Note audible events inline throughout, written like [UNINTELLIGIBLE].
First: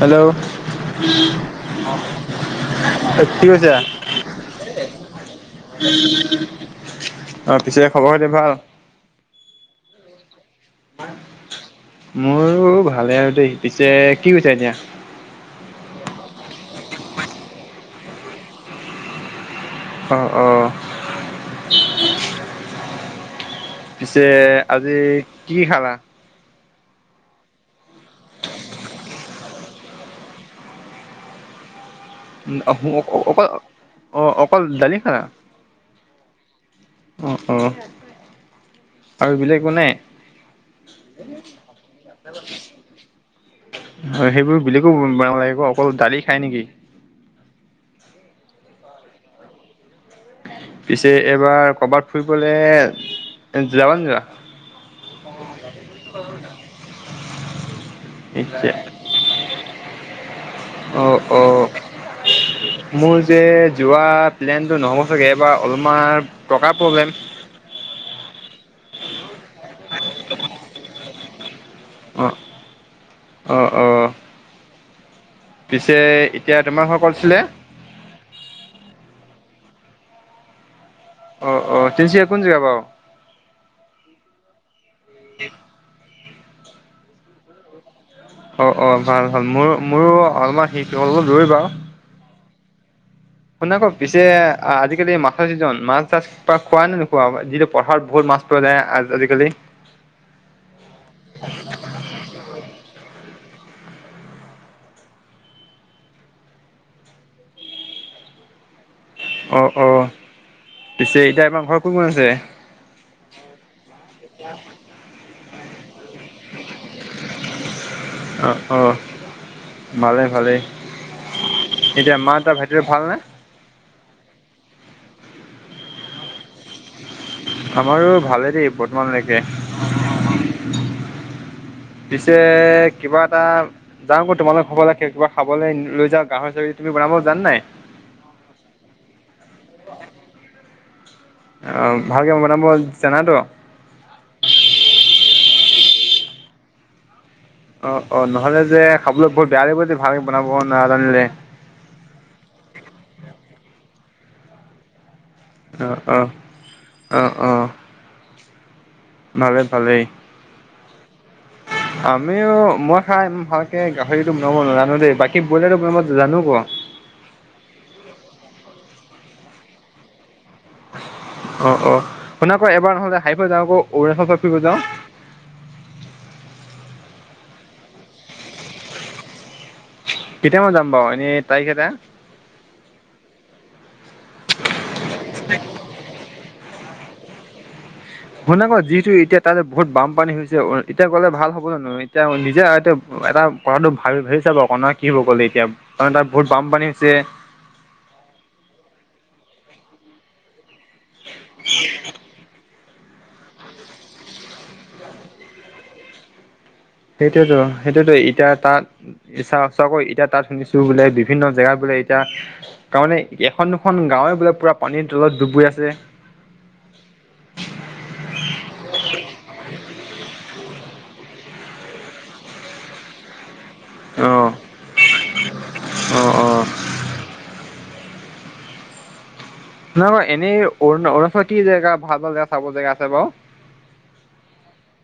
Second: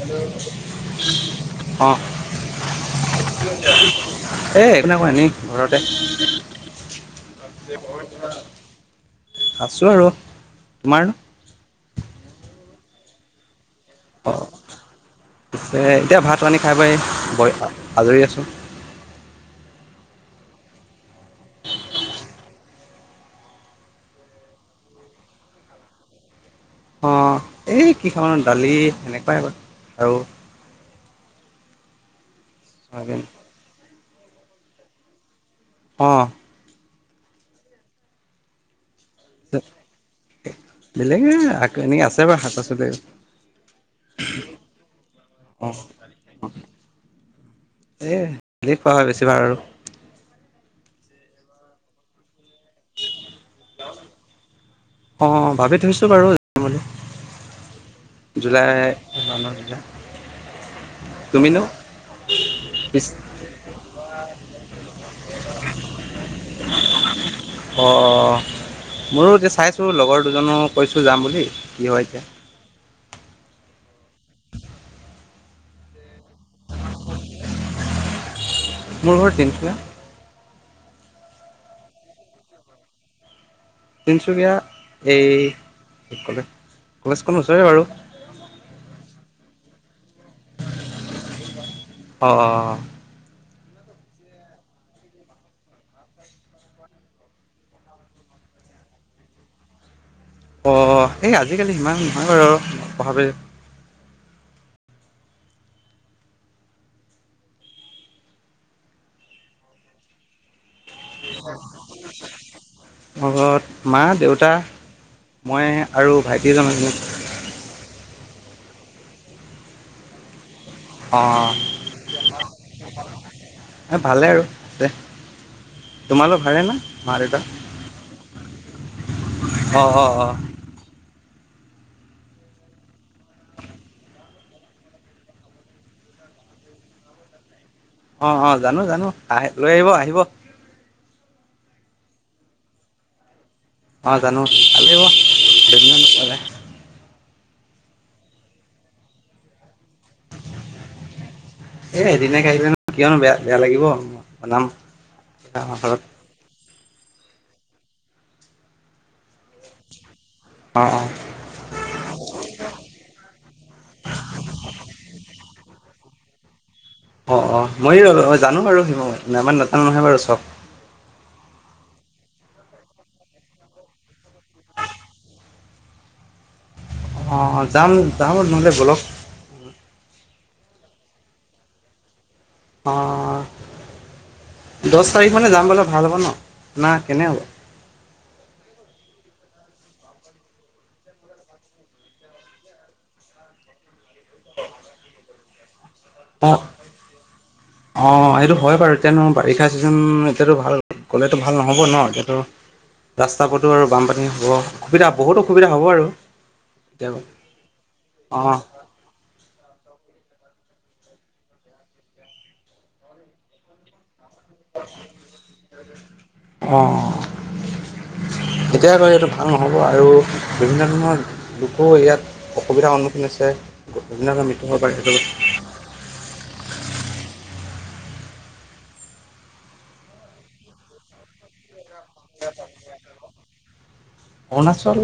Hello. অঁ কি কৈছা? এই একো নাই কৰা এনেই ঘৰতে অ', পিছে খবৰ খাতি ভাল? আছোঁ আৰু তোমাৰ নো? মোৰো ভালে আৰু দেই, পিছে কি কৰিছা এতিয়া? ছে এতিয়া ভাত পানি খাই বই ব আজৰি আছোঁ। অ', অ'। পিছে আজি কি খালা? অ', এই কি খাম আৰু দালি সেনেকুৱাই বাৰ আৰু চয়াবিন অ', অ', অকল ডালিয়ে খালা? অ'। অ', অ' আৰু বেলেগ একো নাই? বেলেগে এ এনেকে আছে বাৰু শাক পাচলি। হয় সেইবোৰ বেলেকো বনাব লাগিব অঁ অকল গালি খাই নেকি? এই হ পোৱা হয় বেছিভাগ আৰু। পিছে এইবাৰ কৰবাত ফুৰিবলৈ এ যাবা ন যা? অ', ভাবি থৈছো বাৰু [UNINTELLIGIBLE] বুলি। জুলাই মানত যাম। অ অ তুমিনো? পিছ মোৰ যে যোৱা প্লেনতটো নহ'ব চাগে, এবাৰ অলপমান টকা প্ৰব্লেম। অ', অ' মোৰো এতিয়া চাইছো লগৰ দুজনো কৈছো যাম বুলি। কি হয় এতিয়া অ', অ' অ'। পিছে এতিয়া তোমাৰ ঘৰ ক'ত আছিলে? মোৰ ঘৰ তিনিচুকীয়া। অ', অ' তিনিচুকীয়া কোন জেগা বাৰু? তিনিচুকীয়া এই কি ক'লে-কলেজখন ওচৰে বাৰু। অ', অ' ভাল ভাল মোৰ মোৰো অলাহ শি অলপ বাৰু। অ', অ'। শুনা আকৌ, পিছে আজিকালি মাছৰ চিজন মাছ চাছ প খোৱ নে নোখোৱাা যিটো পথাৰত বহুত মাছ পোৱা যায় আজিকালি। অ', এই আজিকালি সিমান নহয় বাৰু আৰু [UNINTELLIGIBLE] অ', অ'। [UNINTELLIGIBLE] আমাৰ ঘৰ কোন কোন আছে? মোৰ ঘৰত মা দেউতা মই আৰু ভাইটি এজন আছেঁ। অ', অ' ভালেই ভালেই। এতিয়া মা হতৰ ভাইটিৰে ভাল নে? এ ভালে আৰু দে তোমালোক ভালে না? মা দেটা আমাৰো ভালেই দেই বৰ্তমানলৈকে। অ', অ', অ'। পিছে কিবা এটা যাওঁ আকৌ তোমালোকৰ হ'ব লাগ কিবা খাবলৈ লৈ যাওঁ গাহৰি চাহৰি তুমি বনাব জানা নাই? অ অ জানো জানো আহ লৈ আহিব আহিব অ ভালকে বনাব জানা তো অ জানো আলন অ অ নহলে যে খাবলৈ বৰ বেয়া লাগিব যে ভালকে বনাব নাজানিলে এ এদিনে আহিলে ন কিয়নো বেয়া বেয়া লাগিব বনাম আমাৰ অ ঘৰত অ অ অ পালে পালেহি অঁ আমিও মই খাই ইমান ভালকে গাহৰিটো বনাব নাজানো দেই বাকী ব্ৰইলাৰটো বনাব জানো ক অঁ অঁ মই জানো বাৰু সেইবোৰ ইমান নাজানা নহয় বাৰু চবক অ অ শুন আকৌ এবাৰ নহলে হেই ফালে যাওঁ আকৌ অৰুণাছল ফুৰিব যাওঁ অঁ যাম যাম নহ'লে ব'লক কেতিয়া মই যাম বাৰু এনেই তাৰিখ এটা অঁ দহ তাৰিখ মানে যাম বোলে ভাল হ'ব ন না কেনে হ'ব শুনা আকৌ যিহেটো এতিয়া তা বহুত বানপানী হৈছে এতিয়া গ'লে ভাল হ'ব যানো এতিয়া নিজে এতি এটা কৰাটো ভ ভাবিছা বাৰ কণ কি হ'ব ক'লে এতিয়া তাত বহুত বানপানী হৈছে অ সেইটো হয় বাৰু এতিয়ানো বাৰিষা ছিজন এতিয়াতো ভাল গ'লেতো ভাল নহ'ব ন যিহেতো ৰাস্তা পদো আৰু বানপানী হ'ব অসুবিধা বহুত অসুবিধা হ'ব আৰু কেতিয়াবা সেইটোয়েতো সেইটোতো এতিয়া অঁ তাত চাও চাকৈ এতিয়া তাত শুনিছো বোলে বিভিন্ন জেগাত বোলে এতিয়া তাৰমানে এখন দুখন গাঁওৱে বোলে পুৰা পানীৰ তলত ডুব গৈ আছে অঁ এতিয়া গলেতো এইটো ভাল নহ'ব আৰু বিভিন্ন ধৰণৰ লোকো ইয়াত অসুবিধাৰ সন্মুখীন হৈছে অ', মৃত্যু পাৰে সেইটো অ', অ'। নাই বাৰু অৰুণাছলত কি জেগা ভাল ভাল জেগা চাব জেগা আছে বাৰু অৰুণাচল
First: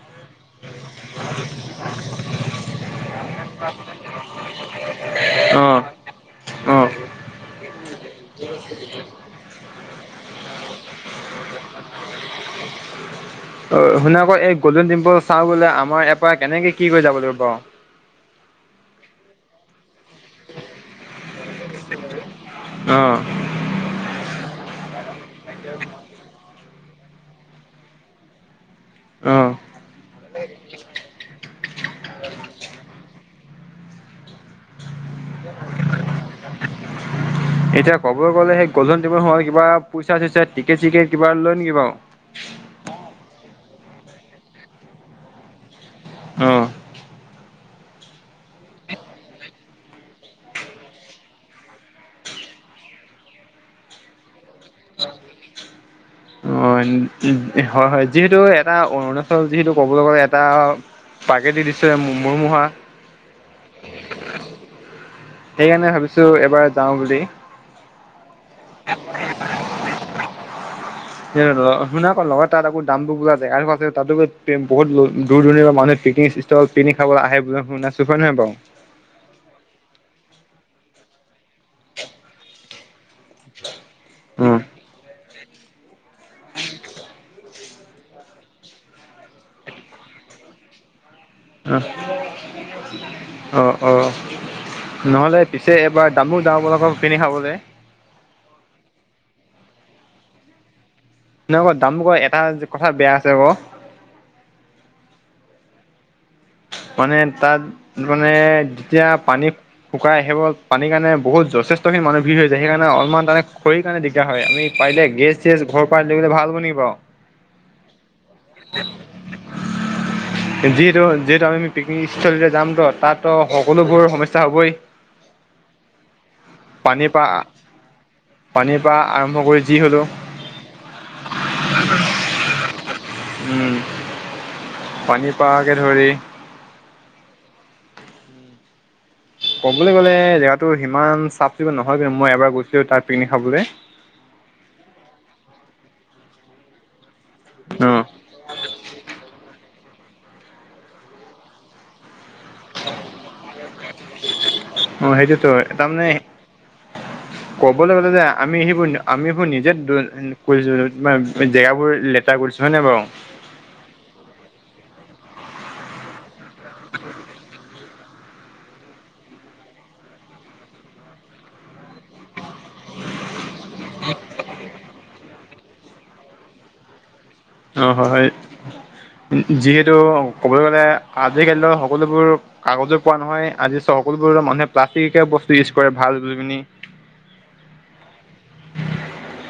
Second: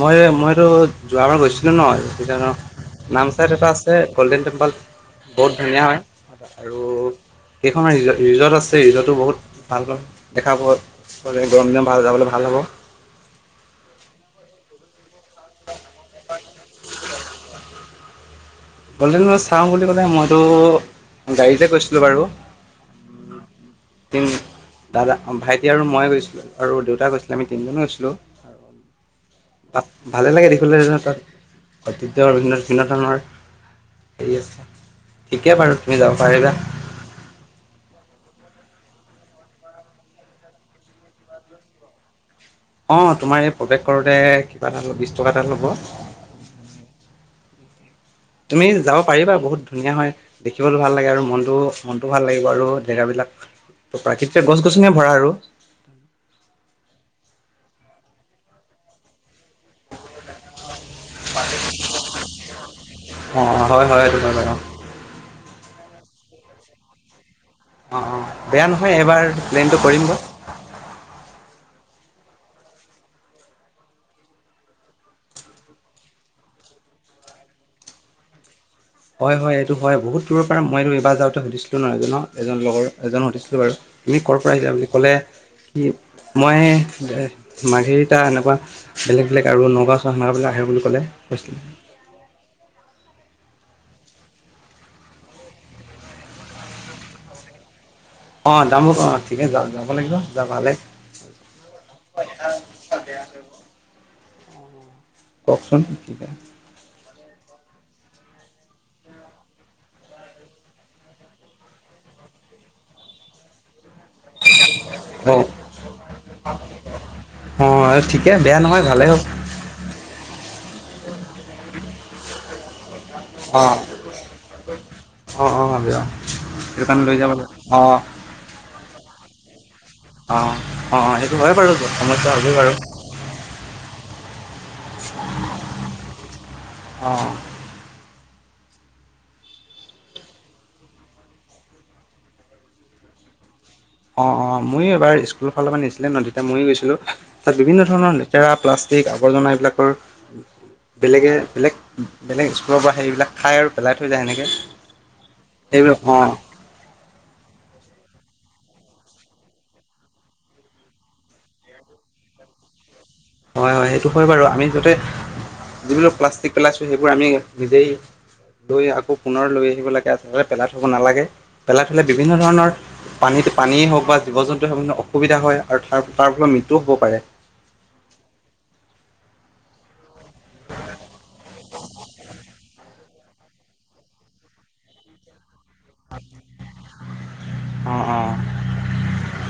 মই মইতো যোৱাবাৰ গৈছিলো ন সেইকাৰণ নামচাইত এটা আছে গ'ল্ডেন টেম্পল বহুত ধুনীয়া অ'। হয় আৰু অ', কেইখনমান ৰিজ ৰিজৰ্ট আছে ৰিজৰ্টো বহুত ভালক দেখা পোৱা গৰম দিনত ভাল যাবলৈ ভাল হ'ব অ শুনা আকৌ এই গ'ল্ডেন টেম্পল চা বোলে আমাৰ ইয়াৰপৰা কেনেকে কি কৰি যাব লাগিব বাৰ অল মই চাওঁ বুলি ক'লে মইতো গাড়ীতে গৈছিলো বাৰু অ তিনি দাদা ভাইটি আৰু মই গৈছিলোঁ আৰু দেউতা গৈছিলে আমি তিনিজনে গৈছিলোঁ অ তাত ভালে লাগে দেখিবলৈ যেনেহ তাত ঐতিহ্য বিভিন্ বিভিন্ন ধৰণৰ আছে ঠিকে বাৰু তুমি যাব পাৰিবা এতিয়া ক'ব গ'লে সেই গল্ডেন টেবুল সোমালে কিবা পইছাচইছা টিকেত চিকেট কিবা লয় নেকি বাৰু অ তোমাৰ এই প্ৰৱেশ কৰোতে কিবা এটা লয় বিশ টকা এটা ল'ব উম তুমি যাব পাৰিবা বহুত ধুনীয়া হয় দেখিবলৈ ভাল লাগে আৰু মনটো মনটো ভাল লাগিব আৰু জেগাবিলাক ত প্ৰাকৃতিক গছ গছনিয়ে ভৰা আৰু অ উ হয় হয় যিহেতু এটা অৰুণাচল যিহেতু কবলৈ গলে এটা প্ৰাকৃতিক দিশ্য মূৰমহা অঁ হয় হয় এইটো হয় বাৰু অঁ সেইকাৰণে ভাবিছোঁ এবাৰ যাওঁ বুলি অঁ অঁ বেয়া নহয় এইবাৰ প্লেইনটো কৰিমগৈ শুনা আকৌ লগত তাত আকৌ দাম বোৰ পোৰা তাতো বহুত দূৰ দূৰ পৰা মানুহে পেকিং তল পিকনিক খাবলৈ আহে বুলি শুনি আছো হয় নহয় বাৰু হয় হয় এইটো হয় বহুত দূৰৰ পৰা মই এইটো এইবাৰ যাওঁতে সুধিছিলো নহয় এজনক এজন লগৰ এজনক সুধিছিলো বাৰু। তুমি ক'ৰ পৰা আহিছা বুলি ক'লে, কি মই মাৰঘেৰিটা এনেকুৱা বেলেগ বেলেগ আৰু নগাঁও চহৰৰ মানুহ বিলাক আহে বুলি ক'লে, কৈছিলে উম। অ' অ' নহ'লে পিছে এবাৰ দামো ডঙবলকৰ পিনি খাবলৈ। অঁ দামো কম অঁ ঠিকে য যাব লাগিব যাবালে। নহয় আকৌ দাম ক এটা কথা বেয়া আছে আকৌ। কওঁকচোন? ঠিক মানে তাত মানে যেতিয়া পানী শুকাই আহিব পানীৰ কাৰণে বহুত যথেষ্টখিনি মানহ ভিৰ হৈ যায়। সেইকাৰণে অলপমান তাতে খৰিৰ কাৰণে দিগদাৰ হয়, আমি পাৰিলে অ গেছ চেজ ঘৰ পৰাাই লৈ গ'লে ভাল হব নেকি বাৰু? অ' ঠিকে বেয়া নহয় ভালেই হ'ব। যিহেতু যিহেতু আমি পিকনিক স্থলীলে যামটো। তাতটো অ সকলোবোৰ সমস্যা হ'বই। সেই কাৰণে পানীৰ লৈ যাব পৰা লাগে। অ' পানীৰ পৰা আৰম্ভ কৰি যি হ'লওঁ। অ' অ' অ' সেইটো হয়ে বাৰু সমস্যা হ'বই বাৰু। পানী পাৰাকে ধৰি অ'। ক'বলৈ গ'লে জেগাটো সিমান চাফ চিকুণ নহয় কিন্তু, মই এবাৰ গৈছিলো তাত পিকনিক খাবলৈ। অ' অ' মইয়ো এবাৰ স্কুলৰ ফালৰ পৰা নিছিলে ন তেতিয়া ময়ো গৈছিলো। তাত বিভিন্ন অ ধৰণৰ লেতেৰা প্লাষ্টিক আৱৰ্জনা এইবিলাকৰ বেলেগে বেলেগ বেলেগ ক'ৰ পৰা সেইবিলাক খাই আৰু পেলাই থৈ যায় সেনেকৈ অ সেইটোতো সেইবিলাক। তাৰমানে অঁ ক'বলৈ গ'লে যে আমি সেইবোৰ আমি সবোৰ নিজে জেগাবোৰ লে তেৰা কৰিছো হয় নে বাৰু? হয় হয় সেইটো হয় বাৰু, আমি যাতে যিবিলাক প্লাষ্টিক পেলাইছো, সেইবোৰ আমি নিজেই লৈ আকৌ পুনৰ লৈ আহিব লাগে, আচলতে পেলাই থ'ব নালাগে। পেলাই থ'লে বিভিন্ন ধৰণৰ পানীত পানীয়েই হওঁক বা জীৱ জন্তুৱ হওঁক মানে অসুবিধা হয় আৰু তাৰ তাৰ ফলৰ মৃত্যুও হ'ব পাৰে। অ' হয় হয়। যিহেতু ক'বলৈ গ'লে আজি কালিলৈ সকলোবোৰ কাগজে কোৱা নহয় আজি চোৱা সকলোবোৰৰ মানুহে প্লাষ্টিকৰ বস্তু ইউজ কৰে ভাল বুলি পিনে। অঁ অঁ।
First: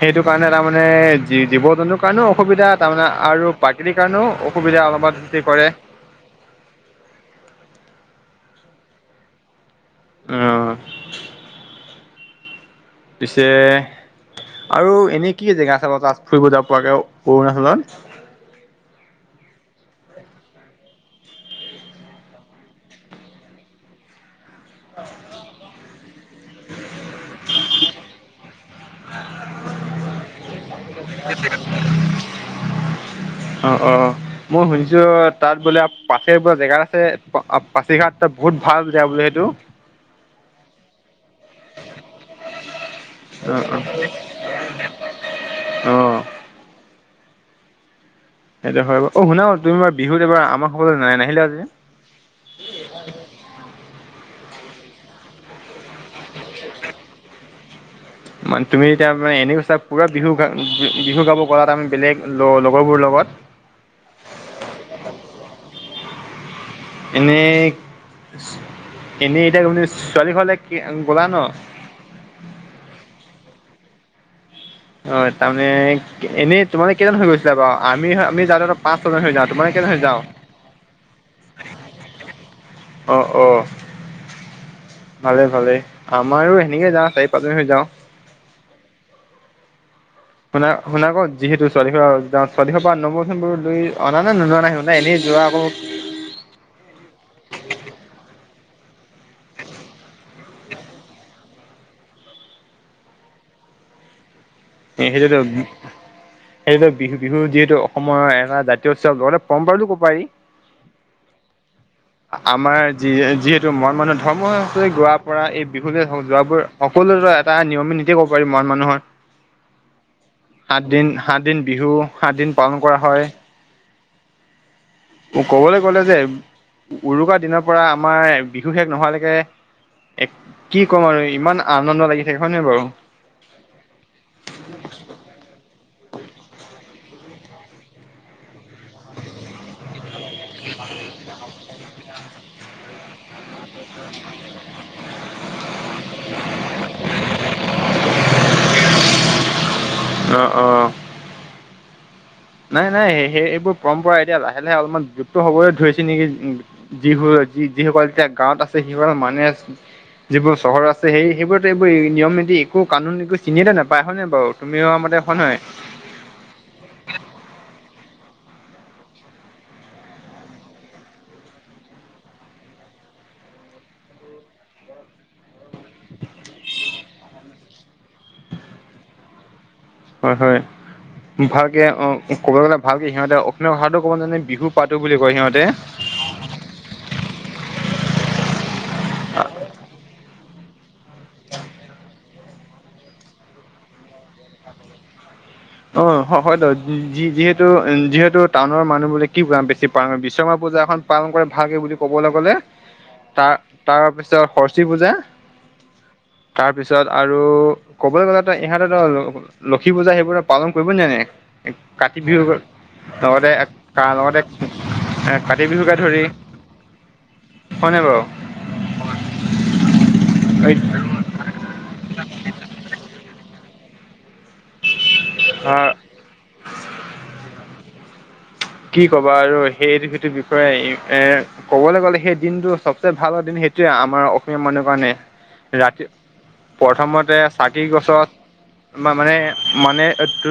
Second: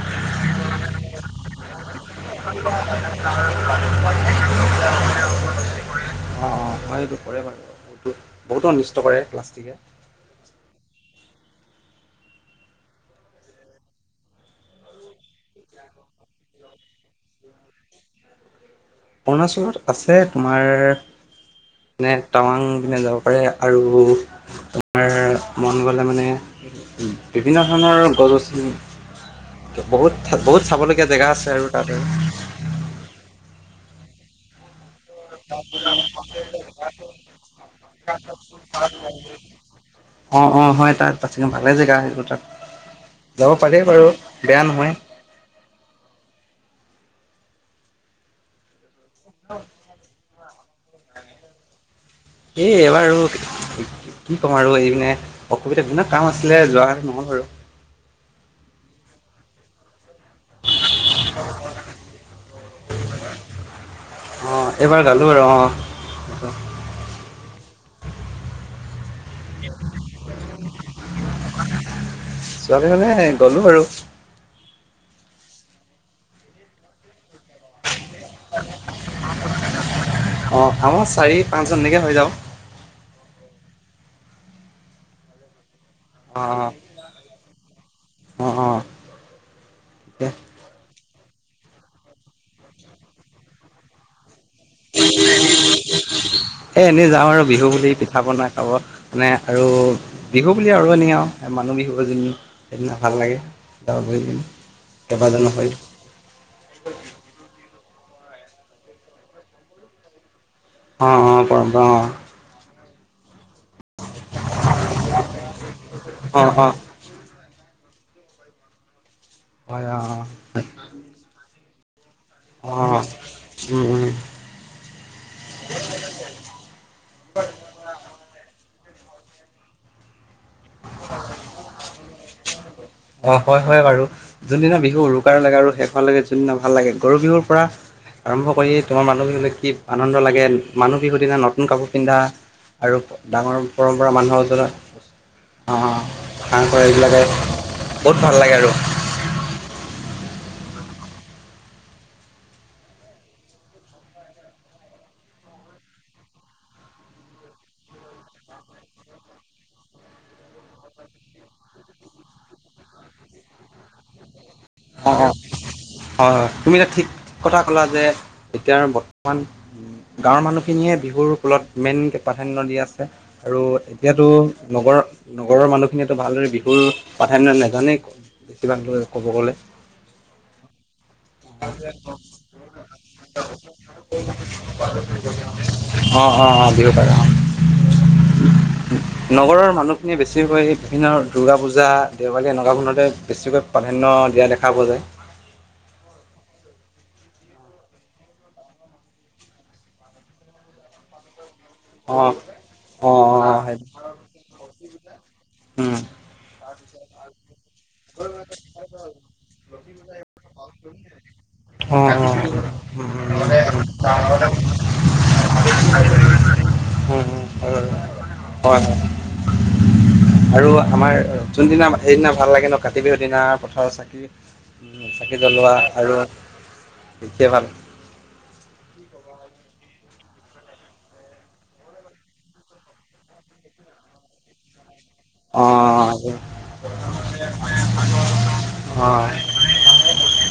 সেইটো কাৰণে তাৰমানে জীৱ জন্তুৰ কাৰণেও অসুবিধা তাৰমানে আৰু প্ৰাকৃতিৰ কাৰণও অসুবিধা। অলপমান কি কৰে অ' অ' হয় এইটো কৰে বাৰু বহুতো অনিষ্ট কৰে প্লাষ্টিকে। অ'। পিছে আৰু এনে কি জেগা আছে তাত ফুৰিব যাব পৰাকৈ অৰুণাচলত? অৰুণাচলত আছে তোমাৰ নে টাৱাং পিনে যাব পাৰি, আৰু তোমাৰ মন গ'লে মানে বিভিন্ন ধৰণৰ গছ গছনি বহুত বহুত চাব লগগীয়া জেগা আছে আৰু তাত আৰু। অঁ অঁ। মই শুনিছো তাত বোলে পাছে বুলি জেগা এটা আছে পাচিঘাটট বহুত ভাল জেগা বোলে সেইটো? অ' অ' হয় তাত পচিঘাট ভালে জেগা সেই তাত যাব অ', পাৰি বাৰু। বেয়া নহয়। অ', অ', সেইটো হয় বাৰু অ' শুনা তুমি বাৰু বিহুত এবাৰ আমাৰ ঘৰলৈ নাহিলা যে? এই এইবাৰ কি ক'ম আৰু এই মানে অসুবিধা বিলাক। কাম আছিলে যোৱাকালি নহ'ল আৰু। মান তুমি এতিয়া এনেওচা পুৰা বিহু গা বি-বিহু গাব গ'লাত আমি বেলেগ ত' লগৰবোৰৰ লগত। অ', এইবাৰ গালো আৰু অ'। এনেই, এনেই এতিয়া তুমি ছোৱালী ঘৰলে কি গ'লা ন? ছোৱালী ঘৰলে গ'লো আৰু। হয়, তাৰমানে এনেই তোমাৰলোকে কেইজন মানুহ গৈছিলা বাৰু আমি [INAUDIBLE] অঁ আমাৰ চাৰি পাঁচজন এনেকৈ হৈ যাওঁ অ', অ' ভালে, ভালে আমাৰো সেনেকে যাওঁ চাৰি পাঁচজন হৈ যাওঁ। অ', অ'। শুনা, শুনা আকৌ যিহেতু ছোৱালী ঘৰ ছোৱালী ঘৰৰ নম্বৰ চম্বৰ লৈ অনা নে [UNINTELLIGIBLE] নে এনেই যোৱা আকৌ এ, এনেই যাওঁ আৰু বিহু বুলি পিঠা পনা খাব। মানে আৰু বিহু বুলি আৰু এনেই আৰু মানুহ বিহু যি সেইদিনা ভাল লাগে। [INAUDIBLE] [INAUDIBLE] কেইবাজনো হৈ সেই বিহু, বিহু যিহেতু অসমৰ এটা জাতীয় উৎসৱ লগতে পৰম্পৰা বুলিও ক'ব পাৰি। অ', অ', পৰম্পৰা অ'। আমাৰ যি-যিহেতু মৰান মানুহৰ ধৰ্মই গোৱাপাৰা এই বিহু অঁ যোৱাবোৰ অঁ সকলোলৈ এটা নিয়ম নীতি ক'ব পাৰি মানুহৰ। হয়, অ'। সাতদিন, সাতদিন বিহু সাতদিন পালন কৰা অঁ হয়। উম, উম। ক'বলৈ গ'লে যে উৰুকা দিনৰ পৰা আমাৰ বিহু শেষ নোহোৱালেকে এ, কি ক'ম আৰু ইমান আনন্দ লাগি থাকে হয়, নহয় বাৰু। অ', হয়, হয়, বাৰু যোনদিনা বিহু উৰুকাৰ লাগে আৰু শেষহোৱাৰ লৈকে যোনদিনা ভাললাগে গৰু বিহুৰ পৰা আৰম্ভ কৰি তোমাৰ মানুহ বিহুলৈ কি আনন্দ লাগে মানুহ বিহুৰ দিনা নতুন কাপোৰ পিন্ধা আৰু ডাঙৰ পৰম্পৰা মানুহৰ [UNINTELLIGIBLE] অ', [UNINTELLIGIBLE] এইবিলাকে বহুত ভাললাগে আৰু। অ', অ'। নাই, নাই সেই এইবোৰ পৰম্পৰা এতিয়া লাহে, লাহে অলপমান লুপ্ত হবলৈ ধৰিছে নেকি যি-যি-যিসকল এতিয়া গাঁৱত আছে সিসকলে মানে যিবোৰ চহৰত আছে সেই-সেইবোৰত এইবোৰ নিয়ম নীতি একো কানুন একো চিনিয়ে নেপায় হয়নে অঁ অঁ বাৰু! [INAUDIBLE] হয়, হয়, তুমি এতিয়া ঠিক কথা ক'লা যে এতিয়া বৰ্তমান গাঁৱৰ মানুহখিনিয়ে বিহুৰ ফলত মেইন প্ৰাধান্য দি আছে। আৰু এতিয়াতো নগৰত নগৰৰ মানুহখিনিয়েতো ভালদৰে বিহুৰ প্ৰাধান্য নাজানেই কিবাকিবি ক'ব [UNINTELLIGIBLE] হয়, হয়। ভালকে অ', ক'ব গ'লে ভালকে সিহঁতে অসমীয়া ভাষাতো ক'ব নাজানে বিহু পাতো বুলি কয় সিহঁতে। অ', অ', অ' বিহু পাতে অ'। নগৰৰ মানুহখিনি বেছিকৈ বিভিন্ন দুৰ্গা পূজা দেৱালী এনেকুৱাবোৰতহে বেছিকৈ প্ৰাধান্য দিয়া দেখা পোৱা যায়। অ', হয়-হয়তো যিহেতু উম, যিহেতু টাউনৰ মানুহবোৰে কি [UNINTELLIGIBLE] বেছি পালন বিশ্বকৰ্মা পূজাখন পালন কৰে ভালকে বুলি ক'বলৈ অ', গ'লে অ', তাৰ, অ', সেইটো তাৰ পিছত সৰস্বতী পূজা উম, তাৰপিছত আৰু ক'বলৈ গ'লেতো ইহঁতেতো ল-ল-লক্ষী পূজা সেইবোৰ পালন কৰিবই নাজানে, অ', কাতি বিহু অ'। লগতে কা লগতে এ, কাতি বিহুকে ধৰি উম, হম, হয় হয়নে বাৰু? বাৰু হয় হয়, আৰু আমাৰ যোনদিনা সেইদিনা ভাল লাগে ন' কাতি বিহুৰ দিনা পথাৰৰ চাকি। উম, চাকি জ্বলোৱা অ' আৰু দেখিয়ে ভাল কি ক'বা আৰু সেইটো সেইটো বিষয়ে এ ক'বলৈ গ'লে সেই দিনটো চবচে ভাল দিন সেইটোৱে আমাৰ অসমীয়া মানুহৰ কাৰণে। ৰাতি অ', প্ৰথমতে চাকি গছত বা মানে অ', মানে, তো-তো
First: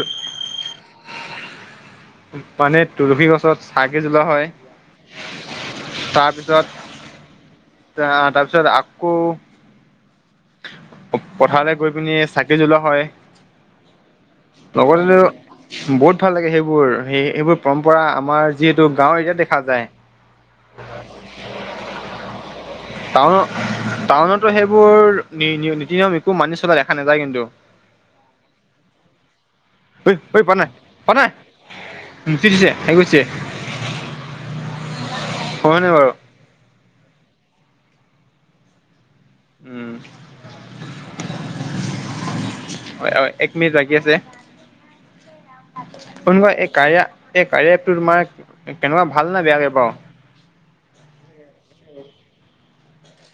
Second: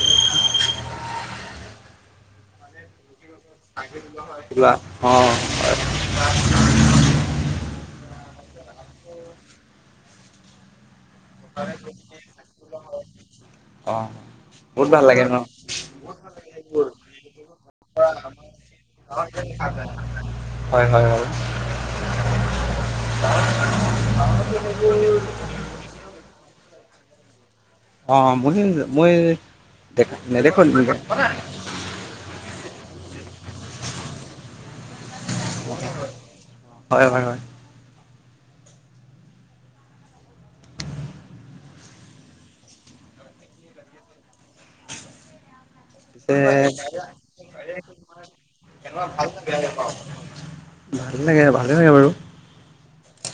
মানে তুলসী গছত চাকি জ্বলোৱা হয় [INAUDIBLE] তাৰ পিছত আকৌ পথাৰলে গৈ পিনি চাকি জ্বলোৱা হয়। অ'। বহুত ভাল লগতে লাগে ন' বহুত ভাল লাগে সেইবোৰ সেই সেইবোৰ পৰম্পৰা আমাৰ যিহেতু গাঁৱৰ এৰিয়াত দেখা যায়। হয়, হয়, হয়। টাউন, টাউনতো সেইবোৰ নি-নীতি নিয়ম একো মানি চলা দেখা নাযায় কিন্তু। অ', মই, মই ঐ দেখা ঐ প নেদেখো নাই, তেনেকে। প নাই ঠিছে হে কৰিছে। হয়, নে বাৰু! হয়, হয়, হয়। উম। [UNINTELLIGIBLE] একমিনিট বাকী আছে। [INAUDIBLE] [UNINTELLIGIBLE] ভাল কোনোবা এই কাৰিয়া এই কাৰিয়া এপটো তোমাৰ কেনেকুৱা ভাল নে বেয়াকে বাৰু লাগে, ভালে লাগে বাৰু